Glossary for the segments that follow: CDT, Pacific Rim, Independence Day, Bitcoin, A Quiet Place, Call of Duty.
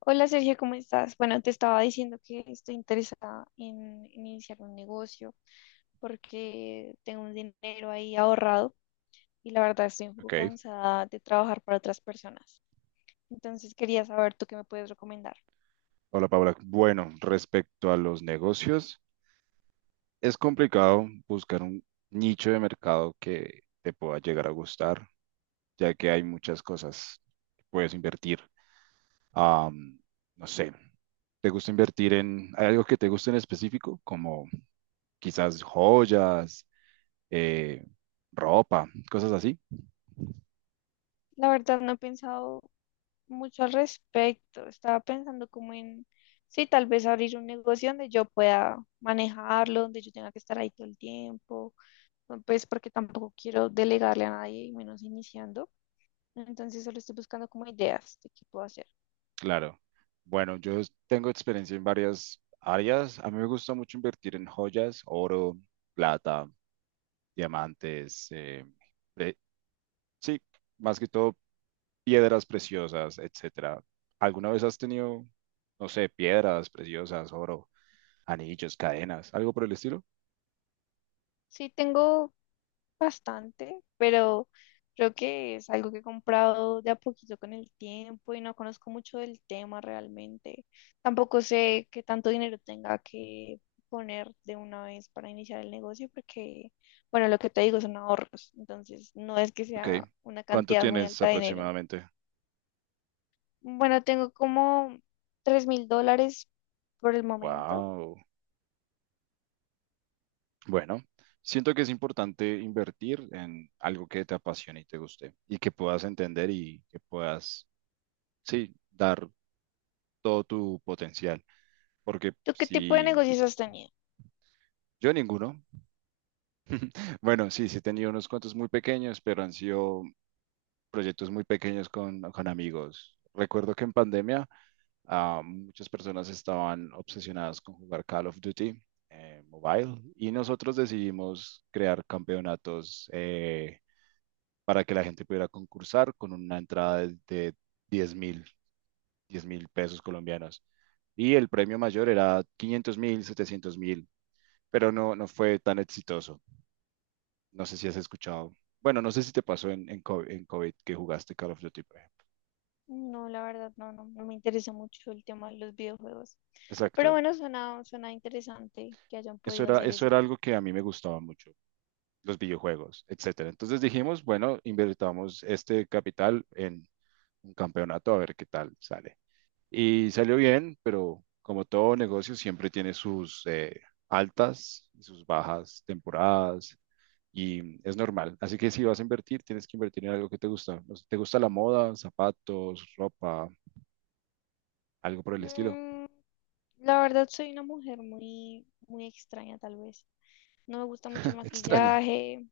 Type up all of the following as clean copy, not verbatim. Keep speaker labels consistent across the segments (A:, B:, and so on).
A: Hola Sergio, ¿cómo estás? Bueno, te estaba diciendo que estoy interesada en iniciar un negocio porque tengo un dinero ahí ahorrado y la verdad estoy un poco
B: Ok,
A: cansada de trabajar para otras personas. Entonces quería saber tú qué me puedes recomendar.
B: hola Paula. Bueno, respecto a los negocios, es complicado buscar un nicho de mercado que te pueda llegar a gustar, ya que hay muchas cosas que puedes invertir. Am, no sé, ¿te gusta invertir en, hay algo que te guste en específico, como quizás joyas, eh, ropa, cosas así?
A: La verdad no he pensado mucho al respecto. Estaba pensando como en, sí, tal vez abrir un negocio donde yo pueda manejarlo, donde yo tenga que estar ahí todo el tiempo, pues porque tampoco quiero delegarle a nadie, y menos iniciando. Entonces solo estoy buscando como ideas de qué puedo hacer.
B: Claro. Bueno, yo tengo experiencia en varias áreas. A mí me gusta mucho invertir en joyas, oro, plata, diamantes, eh, sí, más que todo piedras preciosas, etcétera. ¿Alguna vez has tenido, no sé, piedras preciosas, oro, anillos, cadenas, algo por el estilo?
A: Sí, tengo bastante, pero creo que es algo que he comprado de a poquito con el tiempo y no conozco mucho del tema realmente. Tampoco sé qué tanto dinero tenga que poner de una vez para iniciar el negocio porque, bueno, lo que te digo son ahorros, entonces no es que
B: Ok.
A: sea una
B: ¿Cuánto
A: cantidad muy
B: tienes
A: alta de dinero.
B: aproximadamente?
A: Bueno, tengo como $3.000 por el momento.
B: Wow. Bueno, siento que es importante invertir en algo que te apasione y te guste y que puedas entender y que puedas, sí, dar todo tu potencial. Porque
A: ¿Tú qué tipo de
B: si,
A: negocios has tenido?
B: yo ninguno. Bueno, sí, sí he tenido unos cuantos muy pequeños, pero han sido proyectos muy pequeños con amigos. Recuerdo que en pandemia, muchas personas estaban obsesionadas con jugar Call of Duty Mobile, y nosotros decidimos crear campeonatos, para que la gente pudiera concursar con una entrada de 10 mil, 10.000 pesos colombianos. Y el premio mayor era 500.000, 700.000, pero no, no fue tan exitoso. No sé si has escuchado. Bueno, no sé si te pasó en, en COVID, que jugaste Call of Duty, por ejemplo.
A: No, la verdad, no, no, no me interesa mucho el tema de los videojuegos. Pero
B: Exacto.
A: bueno, suena, suena interesante que hayan
B: Eso
A: podido
B: era,
A: hacer
B: eso
A: eso.
B: era algo que a mí me gustaba mucho, los videojuegos, etcétera. Entonces dijimos, bueno, invertamos este capital en un campeonato a ver qué tal sale. Y salió bien, pero como todo negocio siempre tiene sus altas y sus bajas temporadas y es normal. Así que si vas a invertir, tienes que invertir en algo que te gusta. No sé, ¿te gusta la moda, zapatos, ropa, algo por el estilo?
A: Mm, la verdad, soy una mujer muy, muy extraña, tal vez. No me gusta mucho el
B: Extraña.
A: maquillaje.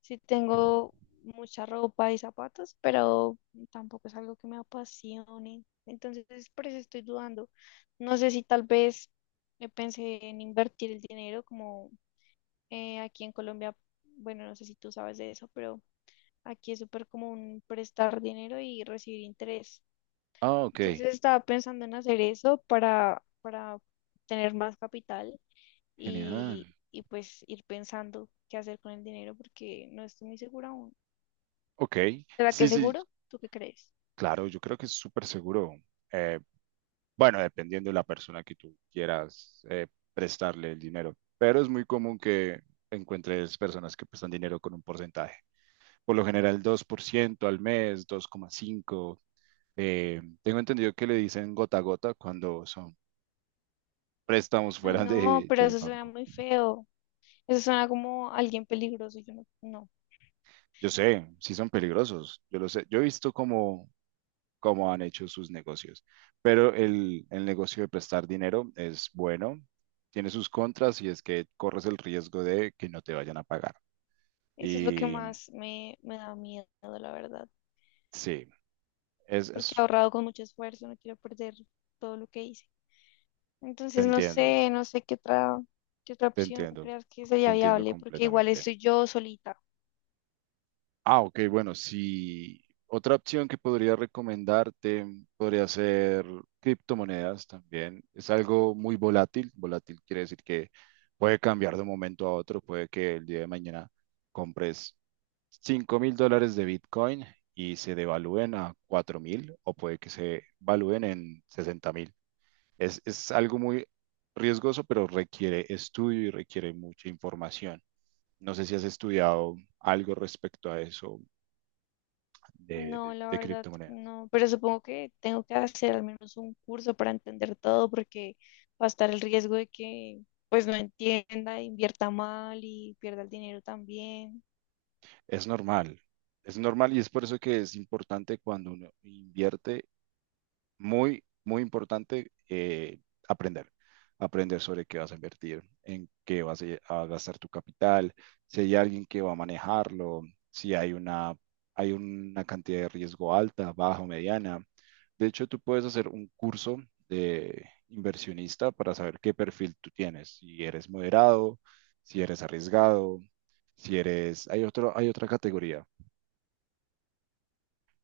A: Sí tengo mucha ropa y zapatos, pero tampoco es algo que me apasione. Entonces, por eso estoy dudando. No sé si tal vez pensé en invertir el dinero como aquí en Colombia. Bueno, no sé si tú sabes de eso, pero aquí es súper común prestar dinero y recibir interés.
B: Ah, ok.
A: Entonces estaba pensando en hacer eso para tener más capital
B: Genial.
A: y pues ir pensando qué hacer con el dinero porque no estoy muy segura aún.
B: Ok.
A: ¿Será que
B: Sí,
A: es
B: sí,
A: seguro? ¿Tú qué crees?
B: claro, yo creo que es súper seguro. Eh, bueno, dependiendo de la persona que tú quieras, prestarle el dinero, pero es muy común que encuentres personas que prestan dinero con un porcentaje. Por lo general, 2% al mes, 2,5%. Tengo entendido que le dicen gota a gota cuando son préstamos
A: Ay,
B: fuera
A: no, pero
B: del
A: eso suena
B: banco.
A: muy feo. Eso suena como alguien peligroso. Yo no, no.
B: Yo sé, sí son peligrosos, yo lo sé. Yo he visto como cómo han hecho sus negocios. Pero el negocio de prestar dinero es bueno, tiene sus contras y es que corres el riesgo de que no te vayan a pagar.
A: Eso es lo que
B: Y
A: más me da miedo, la verdad.
B: sí, es, es-
A: Porque he ahorrado con mucho esfuerzo, no quiero perder todo lo que hice.
B: te
A: Entonces no
B: entiendo,
A: sé, no sé qué otra
B: te
A: opción
B: entiendo,
A: creas que
B: te
A: sería
B: entiendo
A: viable, porque igual
B: completamente.
A: estoy yo solita.
B: Ah, ok, bueno, sí. Otra opción que podría recomendarte podría ser criptomonedas también. Es algo muy volátil. Volátil quiere decir que puede cambiar de un momento a otro, puede que el día de mañana compres 5.000 dólares de Bitcoin y se devalúen a 4.000 o puede que se valúen en 60.000. Es algo muy riesgoso, pero requiere estudio y requiere mucha información. No sé si has estudiado algo respecto a eso de,
A: No,
B: de,
A: la
B: de
A: verdad,
B: criptomonedas.
A: no. Pero supongo que tengo que hacer al menos un curso para entender todo, porque va a estar el riesgo de que pues no entienda, invierta mal y pierda el dinero también.
B: Es normal, es normal y es por eso que es importante cuando uno invierte. Muy, muy importante, aprender, aprender sobre qué vas a invertir, en qué vas a gastar tu capital, si hay alguien que va a manejarlo, si hay una cantidad de riesgo alta, baja o mediana. De hecho, tú puedes hacer un curso de inversionista para saber qué perfil tú tienes, si eres moderado, si eres arriesgado, si eres. Hay otra categoría,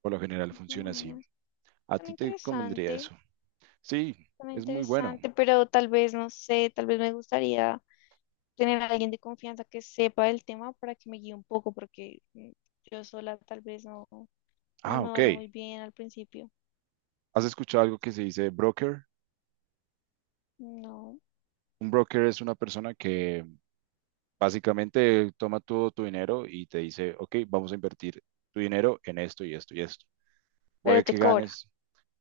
B: por lo general funciona así.
A: Bueno,
B: A
A: suena
B: ti te convendría
A: interesante,
B: eso. Sí,
A: suena
B: es muy bueno.
A: interesante, pero tal vez, no sé, tal vez me gustaría tener a alguien de confianza que sepa el tema para que me guíe un poco, porque yo sola tal vez no, no
B: Ah,
A: me
B: ok.
A: vaya muy bien al principio.
B: ¿Has escuchado algo que se dice broker?
A: No,
B: Un broker es una persona que básicamente toma todo tu dinero y te dice, ok, vamos a invertir tu dinero en esto y esto y esto. Puede
A: pero te
B: que
A: cobra.
B: ganes.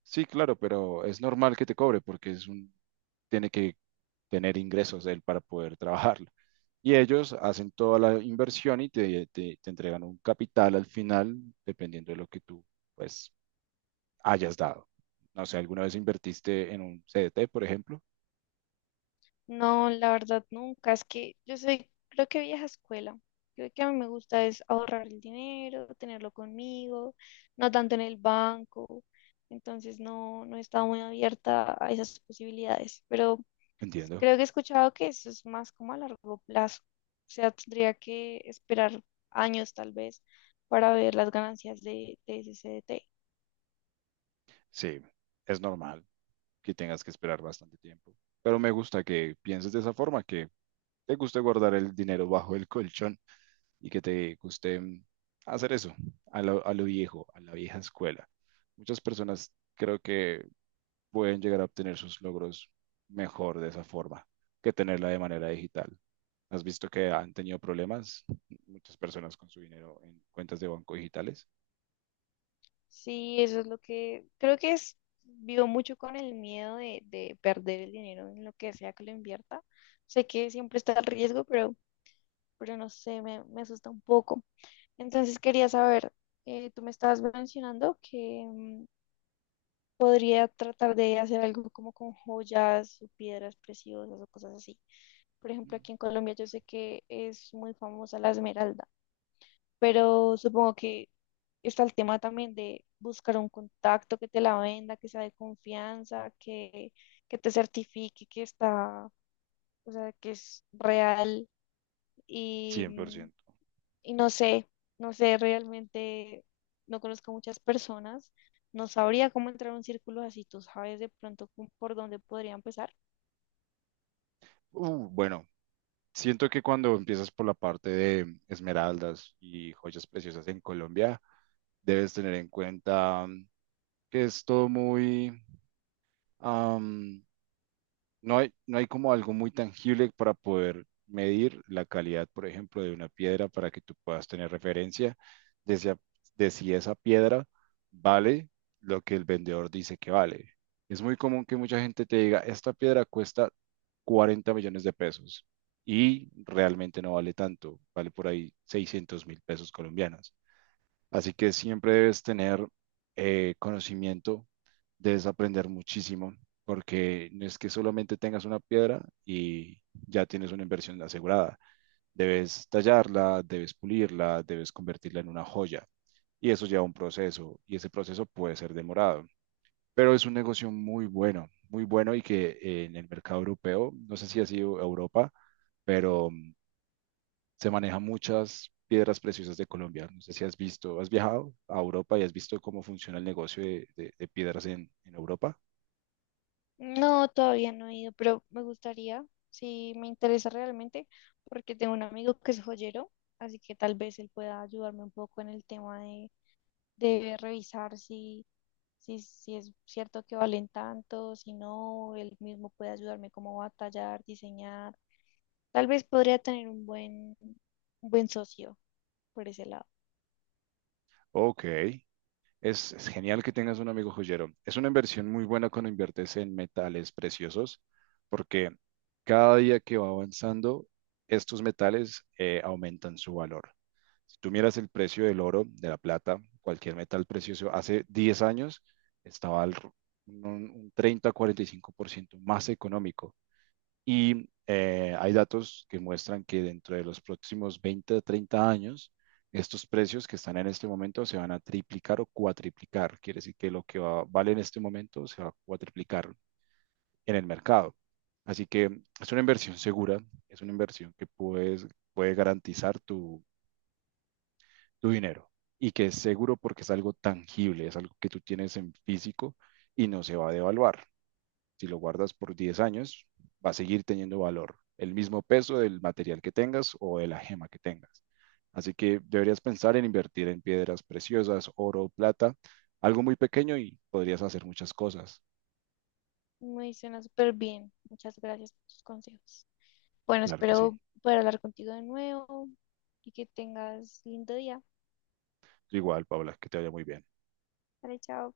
B: Sí, claro, pero es normal que te cobre porque es un, tiene que tener ingresos él para poder trabajarlo. Y ellos hacen toda la inversión y te entregan un capital al final, dependiendo de lo que tú, pues, hayas dado. No sé, ¿alguna vez invertiste en un CDT, por ejemplo?
A: No, la verdad nunca. Es que yo soy, creo que vieja escuela. Creo que a mí me gusta es ahorrar el dinero, tenerlo conmigo, no tanto en el banco. Entonces no, no he estado muy abierta a esas posibilidades. Pero
B: Entiendo.
A: creo que he escuchado que eso es más como a largo plazo. O sea, tendría que esperar años tal vez para ver las ganancias de ese CDT.
B: Sí, es normal que tengas que esperar bastante tiempo. Pero me gusta que pienses de esa forma, que te guste guardar el dinero bajo el colchón y que te guste, hacer eso a lo viejo, a la vieja escuela. Muchas personas creo que pueden llegar a obtener sus logros mejor de esa forma que tenerla de manera digital. ¿Has visto que han tenido problemas muchas personas con su dinero en cuentas de banco digitales?
A: Sí, eso es lo que creo que es, vivo mucho con el miedo de perder el dinero en lo que sea que lo invierta. Sé que siempre está el riesgo, pero no sé, me asusta un poco. Entonces quería saber, tú me estabas mencionando que podría tratar de hacer algo como con joyas o piedras preciosas o cosas así. Por ejemplo,
B: Mm,
A: aquí en Colombia yo sé que es muy famosa la esmeralda, pero supongo que está el tema también de buscar un contacto que te la venda, que sea de confianza, que te certifique que está, o sea, que es real y, mm,
B: 100%.
A: y no sé, no sé, realmente no conozco muchas personas, no sabría cómo entrar a un círculo así, tú sabes de pronto cómo- por dónde podría empezar.
B: Bueno, siento que cuando empiezas por la parte de esmeraldas y joyas preciosas en Colombia, debes tener en cuenta, que es todo muy, am, no hay como algo muy tangible para poder medir la calidad, por ejemplo, de una piedra para que tú puedas tener referencia de si, a- de si esa piedra vale lo que el vendedor dice que vale. Es muy común que mucha gente te diga, esta piedra cuesta 40 millones de pesos y realmente no vale tanto, vale por ahí 600 mil pesos colombianos. Así que siempre debes tener, conocimiento, debes aprender muchísimo, porque no es que solamente tengas una piedra y ya tienes una inversión asegurada. Debes tallarla, debes pulirla, debes convertirla en una joya. Y eso lleva un proceso, y ese proceso puede ser demorado. Pero es un negocio muy bueno, muy bueno y que, en el mercado europeo, no sé si ha sido Europa, pero se manejan muchas piedras preciosas de Colombia. No sé si has visto, has viajado a Europa y has visto cómo funciona el negocio de piedras en Europa.
A: No, todavía no he ido, pero me gustaría, si me interesa realmente, porque tengo un amigo que es joyero, así que tal vez él pueda ayudarme un poco en el tema de revisar si, si, si es cierto que valen tanto, si no, él mismo puede ayudarme como a tallar, diseñar. Tal vez podría tener un buen socio por ese lado.
B: Ok, es genial que tengas un amigo joyero. Es una inversión muy buena cuando inviertes en metales preciosos, porque cada día que va avanzando, estos metales aumentan su valor. Si tú miras el precio del oro, de la plata, cualquier metal precioso, hace 10 años estaba un, un 30-45% más económico. Y hay datos que muestran que dentro de los próximos 20 a 30 años, estos precios que están en este momento se van a triplicar o cuatriplicar. Quiere decir que lo que vale en este momento se va a cuatriplicar en el mercado. Así que es una inversión segura, es una inversión que puede garantizar tu, tu dinero y que es seguro porque es algo tangible, es algo que tú tienes en físico y no se va a devaluar. Si lo guardas por 10 años, va a seguir teniendo valor, el mismo peso del material que tengas o de la gema que tengas. Así que deberías pensar en invertir en piedras preciosas, oro, plata, algo muy pequeño y podrías hacer muchas cosas.
A: Me suena súper bien. Muchas gracias por tus consejos. Bueno,
B: Claro que sí.
A: espero poder hablar contigo de nuevo y que tengas lindo día.
B: Igual, Paula, que te vaya muy bien.
A: Vale, chao.